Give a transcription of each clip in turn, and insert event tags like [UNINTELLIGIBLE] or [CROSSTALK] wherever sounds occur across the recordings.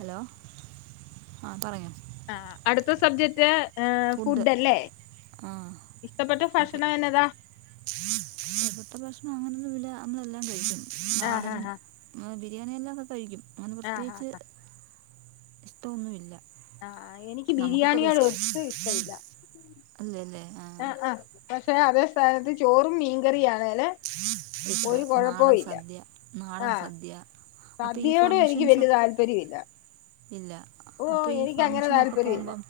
Hello ആ പറഞ്ഞോ ആഹ് അടുത്ത സബ്ജക്റ്റ് ഏഹ് ഫുഡ് അല്ലേ ആ ഇഷ്ടപ്പെട്ട ഭക്ഷണം വനതാ പസത്തെ ഭക്ഷണം അങ്ങനെയുള്ള വില നമ്മളെല്ലാം കഴിക്കും ആഹ് നാടനും ഹ ഹ ബിരിയാണിെല്ലാം ഒക്കെ കഴിക്കും അങ്ങനെ ആഹ് ഹ പ്രത്യേകിച്ച് ഹ ഇഷ്ടമൊന്നുമില്ല ആഹ് എനിക്ക് ഇപ്പം നമുക്കിപ്പോൾ ബിരിയാണികോട് വിശ ഒർത്തും ഇഷ്ടമില്ല അല്ലേ അല്ലേ ആ ആഹ് ആഹ് പക്ഷെ അതേ സ്ഥാനത്ത് ചോറും മീൻകറിയാണേല് ഒരു ഇഷ്ടം കൊഴപ്പവും നാടൻ ഇല്ല സദ്യ നാടൻ ആ സദ്യ അപ്പോൾ ഈ സദ്യയോട് എനിക്ക് ഫങ്ഷൻസ് വലിയ താല്പര്യം പര്യം ഇല്ല ഇല്ല ഓ അപ്പൊ ഈ എനിക്ക് അങ്ങനെ ഫങ്ഷനൊക്കെ താല്പര്യം ഇല്ല പോവുമ്പം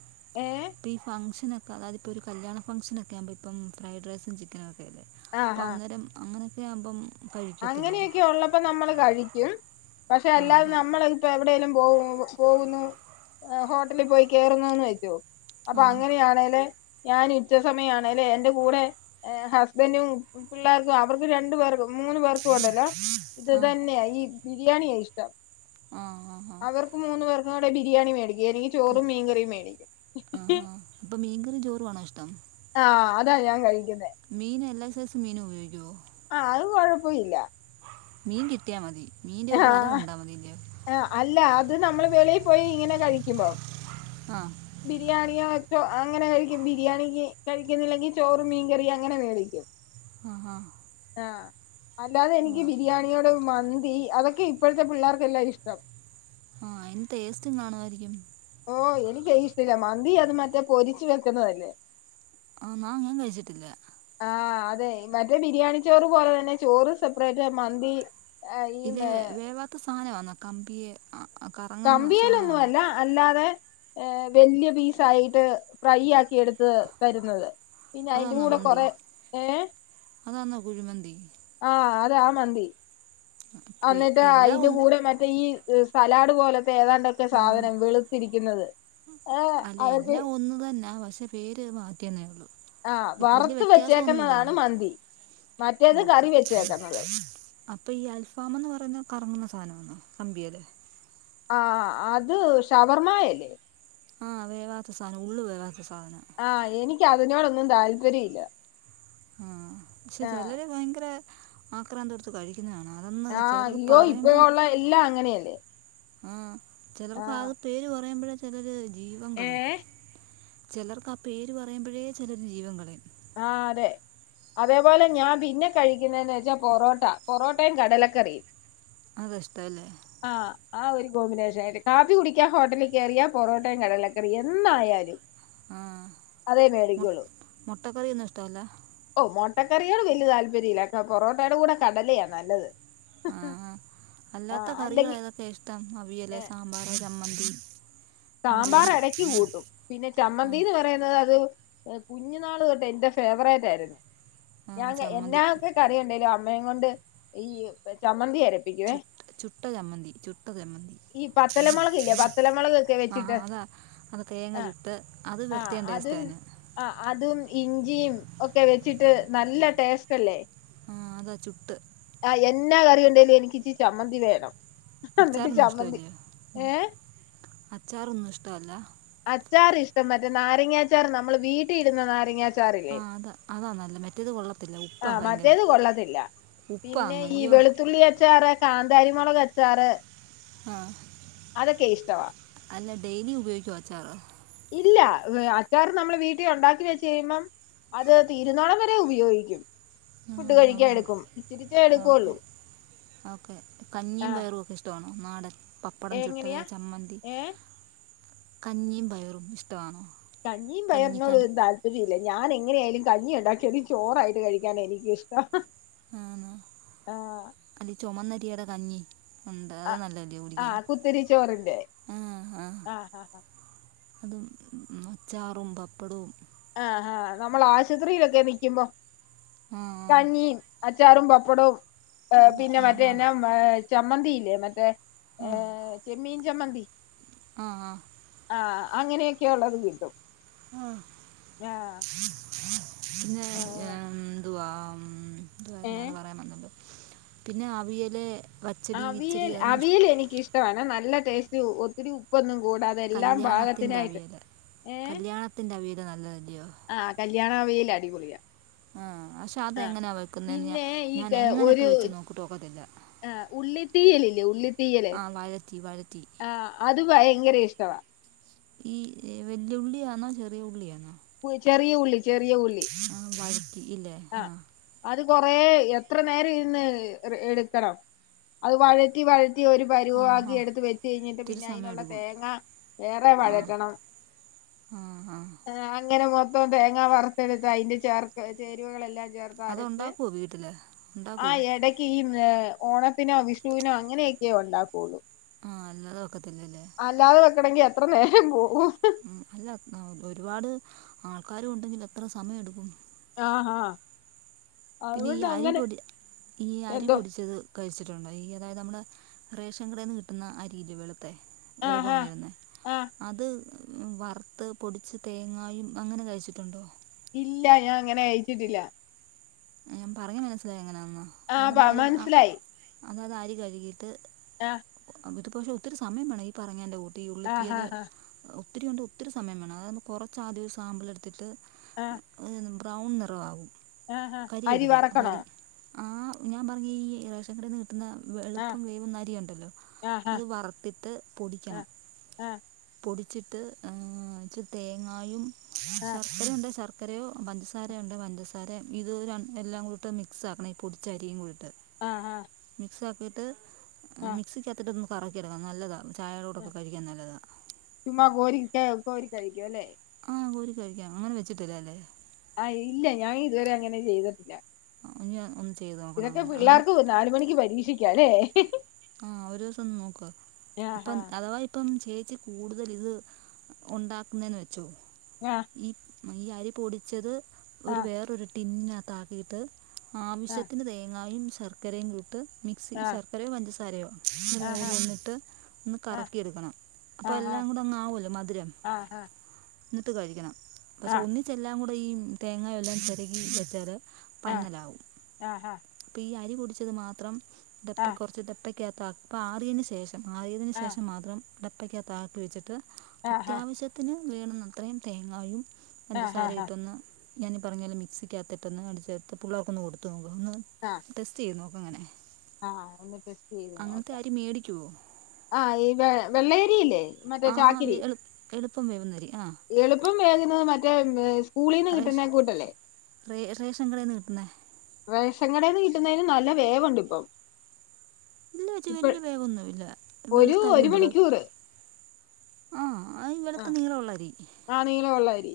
ഏ അപ്പോൾ ഈ ഫംഗഷനൊക്കെ അതായതിപ്പോൾ ഒരു കല്യാ ഫ്ഷനൊക്കെകുമ്പോൾ ഇം ഫ്രൈഡ് റൈസും പിക്കനും ഒക്കെ അല്ലെ അപ്പ ആഹ് ആഹ് അന്നേരം അങ്ങനൊക്കെ ആുമ്പം അങ്ങനെയൊക്കെ ഉള്ളപ്പോ നമ്മൾ കഴിക്കും പക്ഷെ ആ അല്ലാതെ അതാ നമ്മൾ ഇപ്പൊ എവിടെെങ്കലും പോ കു പോകുന്നു ഹോട്ടലിൽ പോയി കേയറുന്നുന്ന് വെച്ചോ അപ്പൊ ആ അങ്ങനെയാണേല് ഞാൻ ഉച്ചസമയണല്ലെ എന്റെ കൂടെ ഹസ്ബൻറും പിള്ളേർക്കും അവർക്ക് രണ്ടു പേർക്കും മൂന്ന പേർക്കും ഉണ്ടല്ലോ ഇത് ആ തന്നെയ ഈ ബിരിയാണിയ ഇഷ്ടം ആ ആ ആ അവർക്ക് മൂന്ന് പേർക്കും കൂടെ ബിരിയാണി മേടിക്കും അല്ലങ്കിൽ ഹല ആഹാ അപ്പൊ മീൻകറിി ചോറു വണോ ഇഷ്ടം ആഹ അതാ ഞാൻ കഴിക്കുന്നത് മീൻ എല്ലാ സൈസ്മീൻ ഉപയോഗിക്കുവോ ആഹ അതു കൊഴപ്പ ഇല്ല മീൻ കിട്ടിയാൽ മതി മീന്റെ ഒരു തല കണ്ടാൽ മതി ഇല്ലയോ ആ അല്ല അത് നമ്മള് വെളയിൽ പോയി ഇങ്ങനെ കഴിക്കുമ്പോം ആഹ് ബിരിയാണിയോ മറ്റോഅങ്ങനെ കഴിക്കും ബിരിയാണിക്ക് കഴിക്കുന്നില്ലെങ്കിൽ ചോറും മീൻ കറി അങ്ങനെ മേടിക്കും ആഹ ഹാ ആഹ അല്ലാതെ എനിക്ക് ബിരിയാണിയോട് മന്തി അതൊക്കെ ഇപ്പോഴത്തെ പിള്ളേർക്കെല്ലാം ഇഷ്ടം ആഹ അതിന് ടേസ്റ്റും കാണുമായിരിക്കും ഓ എനിക്ക് ഇഷ്ടമല്ല മന്തി അത് മറ്റേ പൊരിച്ചു വെക്കുന്നതല്ലേ ആഹ നാ അങ്ങനും കഴിച്ചിട്ടില്ലേ ആഹ് അതെ മറ്റേ ബിരിയാണി ചോറ് പോലതന്നെ ചോറ് സെപ്പറേറ്റ് മന്തി ഈ ഇതേ വേവാത്ത സാനവാന്നോ കമ്പിയെ ആ, ആ, കറങ്ങുന്ന സാധനമാണോ കമ്പിയേലൊന്നുവല്ല അല്ലാതെ ഏഹ് വെല്ല്യ പീസായിട്ട് ഫ്രൈ ആക്കിയെടുത്ത് തരുന്നത്. പിന്നെ അയിന്റെ അതാന്നോ കൂടെ മന്തി കൊറെ ഏഹ് അതാന്നോ കുഴിമന്തി? ആഹ് അതാ മന്തി ഇപ്പൊ അന്നിട്ട് എല്ലാം അയിന്റെ ഒന്ന് കൂടെ മറ്റേ ഈ സലാഡ് പോലത്തെ ഏതാണ്ടക്കെ ആ സാധനം വെളുത്തിരിക്കുന്നത് ഏഹ് അവർക്ക് ഒന്നു തന്നാ പഷേ പേര് മാറ്റിയന്നേള്ളൂ. ആഹ് വെല്ല്യ വറുത്ത് വെച്ചേക്കുന്നതാണ് വ്യത്യാസന്നുല്ലല്ലോ മന്തി മറ്റേത് ഓക്കെ. കറി വെച്ചേക്കുന്നത് അപ്പ ഈ അൽഫാമന്ന് പറയുന്ന കറങ്ങുന്ന സാനാണോ കമ്പിയേല്? ആഹ് അത് ഷവർമ്മയല്ലേ? ആഹ് വേവാത്ത സാനം ഉള്ള് വേവാത്ത സാധനം. ആഹ് എനിക്ക് അതിനോടൊന്നും താല്പര്യല്ല. ആഹ് ക്ഷെ ചെലര് ഭയങ്കര ത്രാന്തോടുത്ത് കഴിക്കുന്ന കാണാം അതന്ന് ചെലർക്ക് പറയുമ്പം ഇല്ല അങ്ങനെയല്ലേ? ആ ആഹ് ചെലർക്കാത് പേര് പറയുമ്പഴെ ചെലര് ജീവം കളയും. ഏഹ് ചെലർക്ക് ആ പേര് പറയുമ്പഴേ ചെലര് ജീവം കളയും. ആഹ് അതെ. അതേപോലെ ഞാൻ പിന്നെ കഴിക്കുന്നെന്ന് വെച്ചാ പൊറോട്ട പൊറോട്ടയും കടലക്കറിയും. അത്ഷ്ട്ടല്ലേ? ആഹ് ആ ഒരു കോമ്പിനേഷായിട്ട് കാപ്പി കുടിക്ക ഹോട്ടലിൽ കേറിയ പൊറോട്ടയും കടലക്കറിം എന്നായാലും. ആഹ് അതേ മുട്ട് മേടിക്കുള്ളൂ മുട്ടക്കറിയൊന്നുഷ്ടല്ല? ഓ മൊട്ടക്കറിയോട് വെല്ല്യ താല്പര്യല്ല പൊറോട്ടേടെ കൂടെ കടലയാ നല്ലത്. ആഹ് ആ അല്ലാത്ത കറികള് അല്ലെങ്കിൽ ഏതക്കെയാ ഇഷ്ടം അവിയല്, സാമ്പാറ്, ചമ്മന്തി? മോരുകറി സാമ്പാറെടക്ക് കൂട്ടും പിന്നെ ആ ചമ്മന്തിന്ന് പറയുന്നത് അത് ഏഹ് കുഞ്ഞുനാള് തൊട്ടെ എന്റെ ഫേവറേറ്റ് ആര്ന്ന്‌ ആ ഞാൻക്കെ ചമ്മന്തി എന്നാക്കെ കറിണ്ടേലും അമ്മേം കൊണ്ട് ഈ ചമ്മന്തിയര ചുട്ട് ചുട്ട ചമ്മന്തി ചുട്ട ചെമ്മന്തി. ഈ പത്തലമുളകില്ലേ പത്തലമുളക് ഒക്കെ വെച്ചിട്ട് ആഹ് അതാ അത് തേങ്ങ ആ ചുട്ട് അത് വെർത്തിയേം ടേസ്റ്റാന്. ആഹ് അതും ഇഞ്ചിയും ഒക്കെ വെച്ചിട്ട് നല്ല ടേസ്റ്റല്ലേ? ആഹ് അതാ ചുട്ട് ആഹ് എന്നാ കറിയ്ണ്ടേലും എനിക്കിച്ചി ചമ്മന്തി വേണം അന്നിട്ട് ചമ്മന്തി ഏഹ്? അച്ചാറൊന്നുഷ്ടല്ല? അച്ചാറ് ഇഷ്ടം മറ്റേ നാരങ്ങച്ചാർ നമ്മള് വീട്ടി ഇടുന്ന നാരങ്ങ ച്ചാറില്ലേ ആ അതാ അതാ നല്ലത് മറ്റേത് കൊള്ളത്തില്ല ഉപ്പാണ് ആഹ് ഭയങ്കര മറ്റേത് കൊള്ളത്തില്ല. ഉപ്പാണ് പിന്നെ അങ്ങ് ഈ അയ്യോ വെളുത്തുള്ളി അച്ചാറ് കാന്താരിമൊളകച്ചാറ് ആഹ് അല്ല ഡെയിലി ഉപയോഗിക്കുവോ അച്ചാറ്? ഇല്ല അച്ചാറ് നമ്മള് വീട്ടി ഒണ്ടാക്കി വെച്ച് കഴിയുമ്പം അത് തിരുന്നോടം വരെ ഉപയോഗിക്കും. ഫുഡ് ആഹ് കഴിക്കാൻ ആഹ് എടുക്കും ഇത്തിരിച്ചേ ഓക്കെ എടുക്കുള്ളൂ ഓക്കേ ആ കഞ്ഞീം പയറുവൊക്കെ ഇഷ് ട്ടോണോ നാടൻ പപ്പടം ചുട്ടതെ എങ്ങനെയാ ചമ്മന്തി ഏ കഞ്ഞീം പയറും ഇഷ്ടവാണോ? കഞ്ഞീം പയറിനോട് ഒരുതാൽ പര്യല്ല ഞാനെങ്ങനെ ആയാലും കഞ്ഞി ഒണ്ടാക്കിയാലും ചോറായിട്ട് കഴിക്കാനാ എനിക്കിഷ്ടം. ആന്നോ ആ അല്ലീ ചൊമന്നരിയടെ കഞ്ഞി. ഒണ്ട് അത് നല്ലല്ലേ ആ കുടിക്കാൻ കുത്തിരിച്ചോറിന്റെ ആഹ് ആഹ് ആ അതുംച്ചാറും പപ്പടവും ആഹ് ആഹ് നമ്മൾ ആശുപത്രിയിലൊക്കെ നിക്കുമ്പോ ആ ആ കഞ്ഞിയും അച്ചാറും പപ്പടവും ആ, പിന്നെ ആ മറ്റേ ആ എന്താ ചമ്മന്തിയില്ലേ മറ്റേ ഏഹ് ചെമ്മീൻ ചമ്മന്തി ആഹ് ആഹ് ആ അങ്ങനെയൊക്കെ ഉള്ളത് കിട്ടും ആഹ് ആഹ് പിന്നെ ആഹ് എന്തുവാ ഉം എത് കാരണംത് ഏഹ് പറയാൻ വന്നല്ലോ പിന്നെ അവിയയിലെ അവിയൽ അവിയൽ എനിക്ക്ിഷ്ടമാണ് നല്ല ടേസ്റ്റ് ഒത്തിരി ഉപ്പൊന്നും കൂടാത കല്യാണത്തിന്റെ അവിയൽ ഏഹ് കല്യാണത്തിന്റെ അവിയല് നല്ലതല്ലയോ ആഹ് കല്യാണ വിയൽ അടിപൊളിയാ ആഹ് പക്ഷെ അത ആഹ് എങ്ങനെയാ വെക്കുന്ന ഞ പിന്നെ ഈ ഞാൻ ക- എങ്ങനെയൊക്കെ ഒരു വെച്ച് നോക്കിട്ട് ഒക്കത്തില്ല ആഹ് ഉള്ളിത്തീയൽ ഇല്ലേ ഉള്ളിത്തീയല് ആ വഴറ്റി വഴറ്റി ആഹ് അത് ഭയങ്കര ഇഷ്ടവാ ഈ വെല്ലിയുള്ളിയാണോ ചെറിയ ഉള്ളിയാണോ ചെറിയ ഉള്ളി ചെറിയ ഉള്ളി ആ വഴറ്റി ഇല്ലേ ആ ആഹ് അത് കൊറേ എത്ര നേരം ഇരുന്ന് എടുക്കണം അത് വഴറ്റി വഴറ്റി ഒരു ആ ആ പരുവവാക്കി എടുത്ത് വെച്ച് കഴിഞ്ഞിട്ട് ഒത്തിരി പിന്നെ സമയം അതിനുള്ള എടുക്കും തേങ്ങ വേറെ വഴറ്റണം ആഹ് ഹ അങ്ങനെ മൊത്തം തേങ്ങാ വറുത്തെടുത്ത അതിന്റെ ചേര വ ചേരുവകളെല്ലാം ചേർത്ത് കാരറ്റ് അതുണ്ടാക്കുമോ വീട്ടിൽ ഉണ്ടാക്കുമോ ആഹ് എട ഈ ഓണത്തിനോ വിഷുവിനോ അങ്ങനെയൊക്കെയ ഉണ്ടാക്കുള്ളൂ ആഹ് അല്ലാതെ ഒക്കത്തില്ലല്ലേ അല്ലാതെ വെക്കണമെങ്കിൽ എത്ര നേരം പോകും അല്ല ഒരുപാട് ആൾക്കാരും ഉണ്ടെങ്കിൽ എത്ര സമയമ എടുക്കും ആ ഹഹ പിന്നെ ഈ അരി പൊടി ഈ അരി എന്തോ പൊടിച്ചത് കഴിച്ചിട്ടുണ്ട് ഈ അതായത് നമ്മുടെ റേഷൻ കടയിൽ നിന്ന് കിട്ടുന്ന അരിയിൽ വെളുത്തെ വലുപം ആഹാ വരുന്ന ആ അത് വറുത്ത് പൊടിച്ച് തേങ്ങായും അങ്ങനെ കഴിച്ചിട്ടുണ്ടോ ഇല്ല ഞാൻ അങ്ങനെ കഴിച്ചിട്ടില്ല ഞാൻ പറഞ്ഞ മനസ്സിലായി എങ്ങനാണോന്ന് ആ അതായത് പ നമ്മൾ അരി ആ മനസ്സിലായി അതായത് അരി കഴുകിട്ട് ആഹ് ഇതുപക്ഷെ ഒത്തിരി സമയം വേണം ഈ പറഞ്ഞ എന്റെ കൂട്ടി ആഹാ ഉള്ളിത്തിയല് ഹാ ഒത്തിരി കൊണ്ട് ഒത്തിരി സമയം വേണം അതായ ന കുറച്ച് ആദ്യം സാമ്പിൾ എടുത്തിട്ട് എ അങ്ങനെ ബ്രൗൺ നിറമാവും ആഹാ അരി കരിയരുത് വറക്കണോ കരി ആഹ് ഞാൻ പറഞ്ഞ ഈ റേഷൻ കട നിന്ന് കിട്ട കിട്ടുന്ന ആ വളുപ്പം വേവും ന്ന അ രി ഉണ്ടല്ലോ ആഹാ അത് വറുത്തിട്ട് ആ പൊടിക്കണം ആ പൊടിച്ചിട്ട് ഇച്ചിരി തേങ്ങായും ആ ശർക്കര ഉണ്ട് ശർക്ക രയോ പഞ്ചസാരയുണ്ട് പഞ്ചസാര ഇത് എല്ലാം കൂടിയിട്ട് മിക്സ് ആക്കണം ഈ പൊടിച്ചരിയും കൂടിയിട്ട് ആഹ് ഹ മിക്സ് ആക്കിയിട്ട് മിക്സിക്കകത്തിട്ടൊന്ന് കറക്കിടുക്കാം നല്ലതാ ചായയുടെ കൂടൊക്കെ കഴിക്കാൻ നല്ലതാണ് ചുമ്മാ കോരി കോരി കഴിക്കും അല്ലേ ആഹ് കോരി കഴിക്കാം അങ്ങനെ വെച്ചിട്ടില്ല അല്ലേ ആഹ് ഇല്ല ഞാൻ ഇതുവരെ അങ്ങനെ ചെയ്തിട്ടില്ല [UNINTELLIGIBLE] ഇതൊക്കെ അങ്ങനെ അങ്ങനെ പിള്ളേർക്ക് നാല് മണിക്ക് പരീക്ഷിക്കല്ലേ ആഹ് ഒരു ദിവസം നോക്ക് അപ്പൊ ആഹ് അഥവാ ഇപ്പം ചേച്ചി കൂടുതൽ ഇത് ഉണ്ടാക്കുന്നെന്ന് വെച്ചോ ആഹ് ഈ ഈ അരി പൊടിച്ചത് ഒരു വേറൊരു ടിന്നകത്ത് ആക്കിയിട്ട് ആഹ് ആവശ്യത്തിന് തേങ്ങയും ശർക്കരയും കൂട്ട് മിക്സി ആഹ് ശർക്കരയും പഞ്ച സരയും ഈ മൂന്ന് ആഹ് ഒന്ന്ട്ട് കറക്കിയെടുക്കണം അപ്പൊ ആഹ് എല്ലാം കൂടെ അങ്‌ ആവുലോ മധുരം ആഹ് ആഹ് എന്നിട്ട് കഴിക്കണം പക്ഷെ ആഹ് ഒന്നിച്ചെല്ലാം കൂടെ ഈ തേങ്ങെല്ലാം ചെരകി വെച്ചാല് ആഹ് പന്നലാവും ആഹ് അപ്പ ഈ അരി പൊടിച്ചത് മാത്രം ആഹ് ഡപ്പ ആഹ് കുറച്ച് ഡപ്പ ക്കകത്ത് ആറിയതിനു ശേഷം ആറിയതിന് ആഹ് ശേഷം മാത്രം ടപ്പക്കകത്ത് ആക്കി വെച്ചിട്ട് ആഹ് അത്യാവശ്യത്തിന് വേണുന്ന അത്രയും തേങ്ങായും ആഹ് പഞ്ചസാരായിട്ടൊന്ന് ഞാൻ ഈ പറഞ്ഞോല മിക്സിക്കകത്തിട്ട ഒന്ന് അടിച്ചേർത്ത് പിള്ളേർക്കൊന്ന് കൊടുത്ത് നോക്കു ഒന്ന് ആഹ് ടെസ്റ്റ് ചെയ്ത് നോക്കു അങ്ങനെ ആഹ് ഒന്ന് ടെസ്റ്റ് ചെയ്ത് അങ്ങനത്തെ നോക്കാം അരി മേടിക്കുമോ ആഹ് ഈ വ വെള്ളയരിയല്ലേ ആഹ് എളു എളുപ്പം വേവുന്നരി ആഹ് എളുപ്പം വേകുന്നത് മറ്റേ സ്കൂളിൽ നിന്ന് കിട്ടുന്നേ കൂട്ടല്ലേ റേ റേഷൻ കടയന്ന് കിട്ടുന്നത് റേഷൻ കടന്ന് കിട്ടുന്നതിന് നല്ല വേവുണ്ട് ഇപ്പം ഇല്ല ചേച്ചി ഇപ്പ വല്യ വേവന്നുല്ല ഒരു വെളുത്തരി ഒരു ഉണ്ടല്ലോ മണിക്കൂറ് ആഹ് ഈ വെളക്ക നീള ഉള്ളരി ആഹ് നീളമുള്ള അരി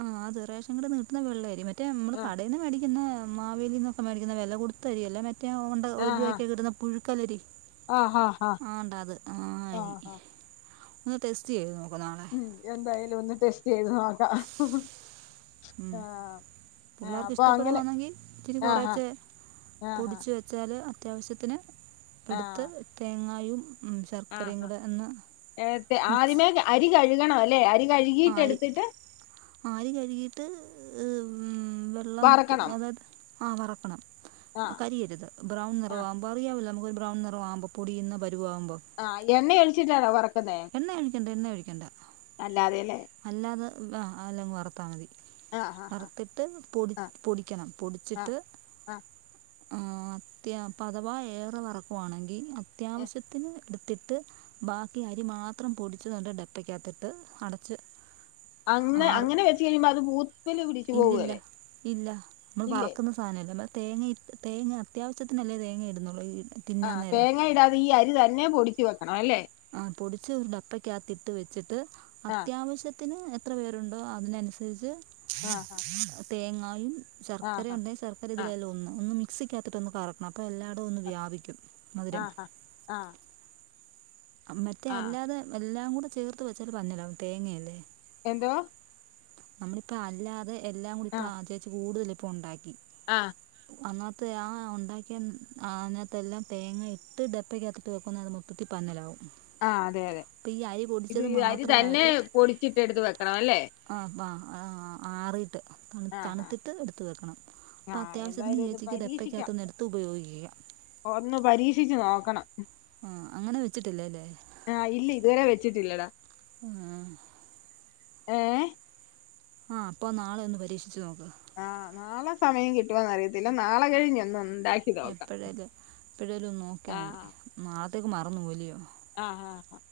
ആഹ് അത് റേഷൻ കടേന് കിട്ടുന്ന വെള്ളയരി മറ്റേ നമ്മള് ആ കടയിൽ നിന്ന് മേടിക്കുന്ന മാവേലിന്നൊക്കെ മേടിക്കുന്ന വെല കൊടുത്തരി അല്ല മറ്റേ കൊണ്ട ആ ഒരു ആ രൂപക്കെ കിട്ടുന്ന പുഴുക്കലരി ആ ഹാ ഹാ ആണ്ട അത് ആ അരി ഒന്ന് ടെസ്റ്റ് ചെയ്ത് നോക്ക് നാളെ ഉം എന്തായാലും ഒന്ന് ടെസ്റ്റ് ചെയ്ത് നോക്കാം ഉം. ആഹ് ആഹ് പിള്ളേർക്ക് അപ്പൊ അങ്ങനെ ഇഷ്ടപ്പെടുവാണെങ്കിൽ ആഹ്ഹ ആഹ്ഹ ചെല അത്യാവശ്യത്തിന് എടുത്ത് തേങ്ങായും ഉം ശർക്കരയും ആഹാ കൂടെ ഒന്ന് ഏത്തെ മിക്സ് ആദ്യമേ അരി കഴുകണം അല്ലേ അരി ആഹ് കഴുകിയിട്ട് അരി എടുത്തിട്ട് ആഹ് അരി കഴുകിട്ട് വ് വെ വെള്ളം വറക്കണം തോരാ ആഹ് വറ്ക്കണം ആ കരിയരുത് ബ്രൗൺ ആ നിറമാവു അപ്പ അറിയാമല്ലോ നമുക്ക് ഒരു ബ്രൗൺ നിറം ആവുമ്പോ പൊടിന്ന പരുവ ആവുമ്പോ ആഹ് എണ്ണയോഴിച്ചിട്ടണോ വറക്കുന്നേ എണ്ണ ഒഴിക്കണ്ട എണ്ണ ഒഴിക്കേണ്ട അല്ലാതെ അല്ലെ അല്ലാതെ അല്ലെ വറുത്താൽ മതി ആ ആ ആ വറുത്തിട്ട് പൊടി ആ പൊടിക്കണം ആ പൊടിച്ചിട്ട് ആ ആഹ് അത്യാ അഥവാ ഏറെ വറക്കുവാണെങ്കിൽ അത്യാവശ്യത്തിന് എടുത്തിട്ട് ബാക്കി അരി മാത്രം പൊടിച്ചതു ഡപ്പയ്ക്കകത്തിട്ട് അട ച്ച് അന്ന് അങ്ങനെ വെച്ച് കഴിയുമ്പോ അത് പൂ ഇല്ലല്ല ഇല്ല നമ്മൾ ഇല്ലേ വറക്കുന്ന സാധനമല്ലേ നമ്മ തേങ്ങ ഇ തേങ്ങ അത്യാവശ്യത്തിനല്ലേ തേങ്ങ ഇടുന്നുള്ളൂ ഈ തിന്നാൻ ആഹ് നേരം തേങ്ങ ഇടാതെ ഈ അരി തന്നെ പൊടിച്ചു വെക്കണം അല്ലെ ആഹ് പൊടിച്ച് ഒരു ഡപ്പയ്ക്കകത്തിട്ട് വെച്ചിട്ട് ആ അത്യാവശ്യ ത്തിന് എത്ര പേരുണ്ടോ അതിനനുസരിച്ച് ആ തേങ്ങായും ആ ശർക്കര ആ ഉണ്ടെങ്കിൽ ശർക്കര ആ ഇതിലെല്ലാം ഒന്ന് ഒന്ന് മിക്സിക്കകത്തിട്ട് ഒന്ന് കറക്കണം അപ്പോ എല്ലായിടും ഒന്ന് വ്യാപിക്കും മധുരം ആഹ് അഹ് ആഹ് മറ്റേ അല്ലാതെ എല്ലാം കൂടെ ചേർത്ത് വെച്ചാൽ പന്നില്ല തേങ്ങയല്ലേ എന്തൊ നമ്മളിപ്പ അല്ലാതെ എല്ലാം കൂടി ഇപ്പൊ ആഹ് ചേച്ചി കൂടുതലിപ്പൊ ഉണ്ടാക്കി ആഹ് അന്നത്തെ ആഹ് ഉണ്ടാക്കിയ അന്നത്തെ എല്ലാം തേങ്ങ ഇട്ട് ഡപ്പക്കാത്ത് ഇട്ട് വെക്കുന്നത്ത് മൊത്തത്തി പന്നലാവും ആഹ് അതെ അതെ അപ്പം ഈ അരി ഇത് പൊടിച്ചത് അരി തന്നെ മാത്രമായിട്ട് പൊടിച്ചിട്ട് എടുത്ത് വെക്കണം ല്ലേ അ ബ ആഹ് ആറീട്ട് തണു ആഹ് ആഹ് തണുത്തിട്ട് എടുത്ത് വെക്കണം അപ്പോ ആഹ് അത്യാവശ്യത്തിന് എന്തായാലും ഇത് ചേച്ചിക്ക്ത് പരീക്ഷിക്കാം ഡപ്പക്കകത്തൊന്ന് എടുത്ത് ഉപയോഗിക്കുക ഒന്ന് പരീക്ഷിച്ച് നോക്കണം ആഹ് അങ്ങനെ വെച്ചിട്ടില്ലല്ലേ ആഹ് ഇല്ല ഇതുവരെ വെച്ചിട്ടില്ലടാ ആഹ് ഏഹ് ആഹ് അപ്പൊ നാളൊന്ന് പരീക്ഷിച്ച് നോക്ക ആഹ് നാളെ സമയം കിട്ടുവോന്ന് അറിയത്തില്ല നാളെ കഴിഞ്ഞ് ഒന്ന് ഉണ്ടാ എപ്പോഴേല് എപ്പോഴേലും ഒന്ന് നോക്കിയാ മതി നാളത്തേക്ക് മറന്നു പോവല്ലേയോ ആഹ് ആഹ് ആഹ്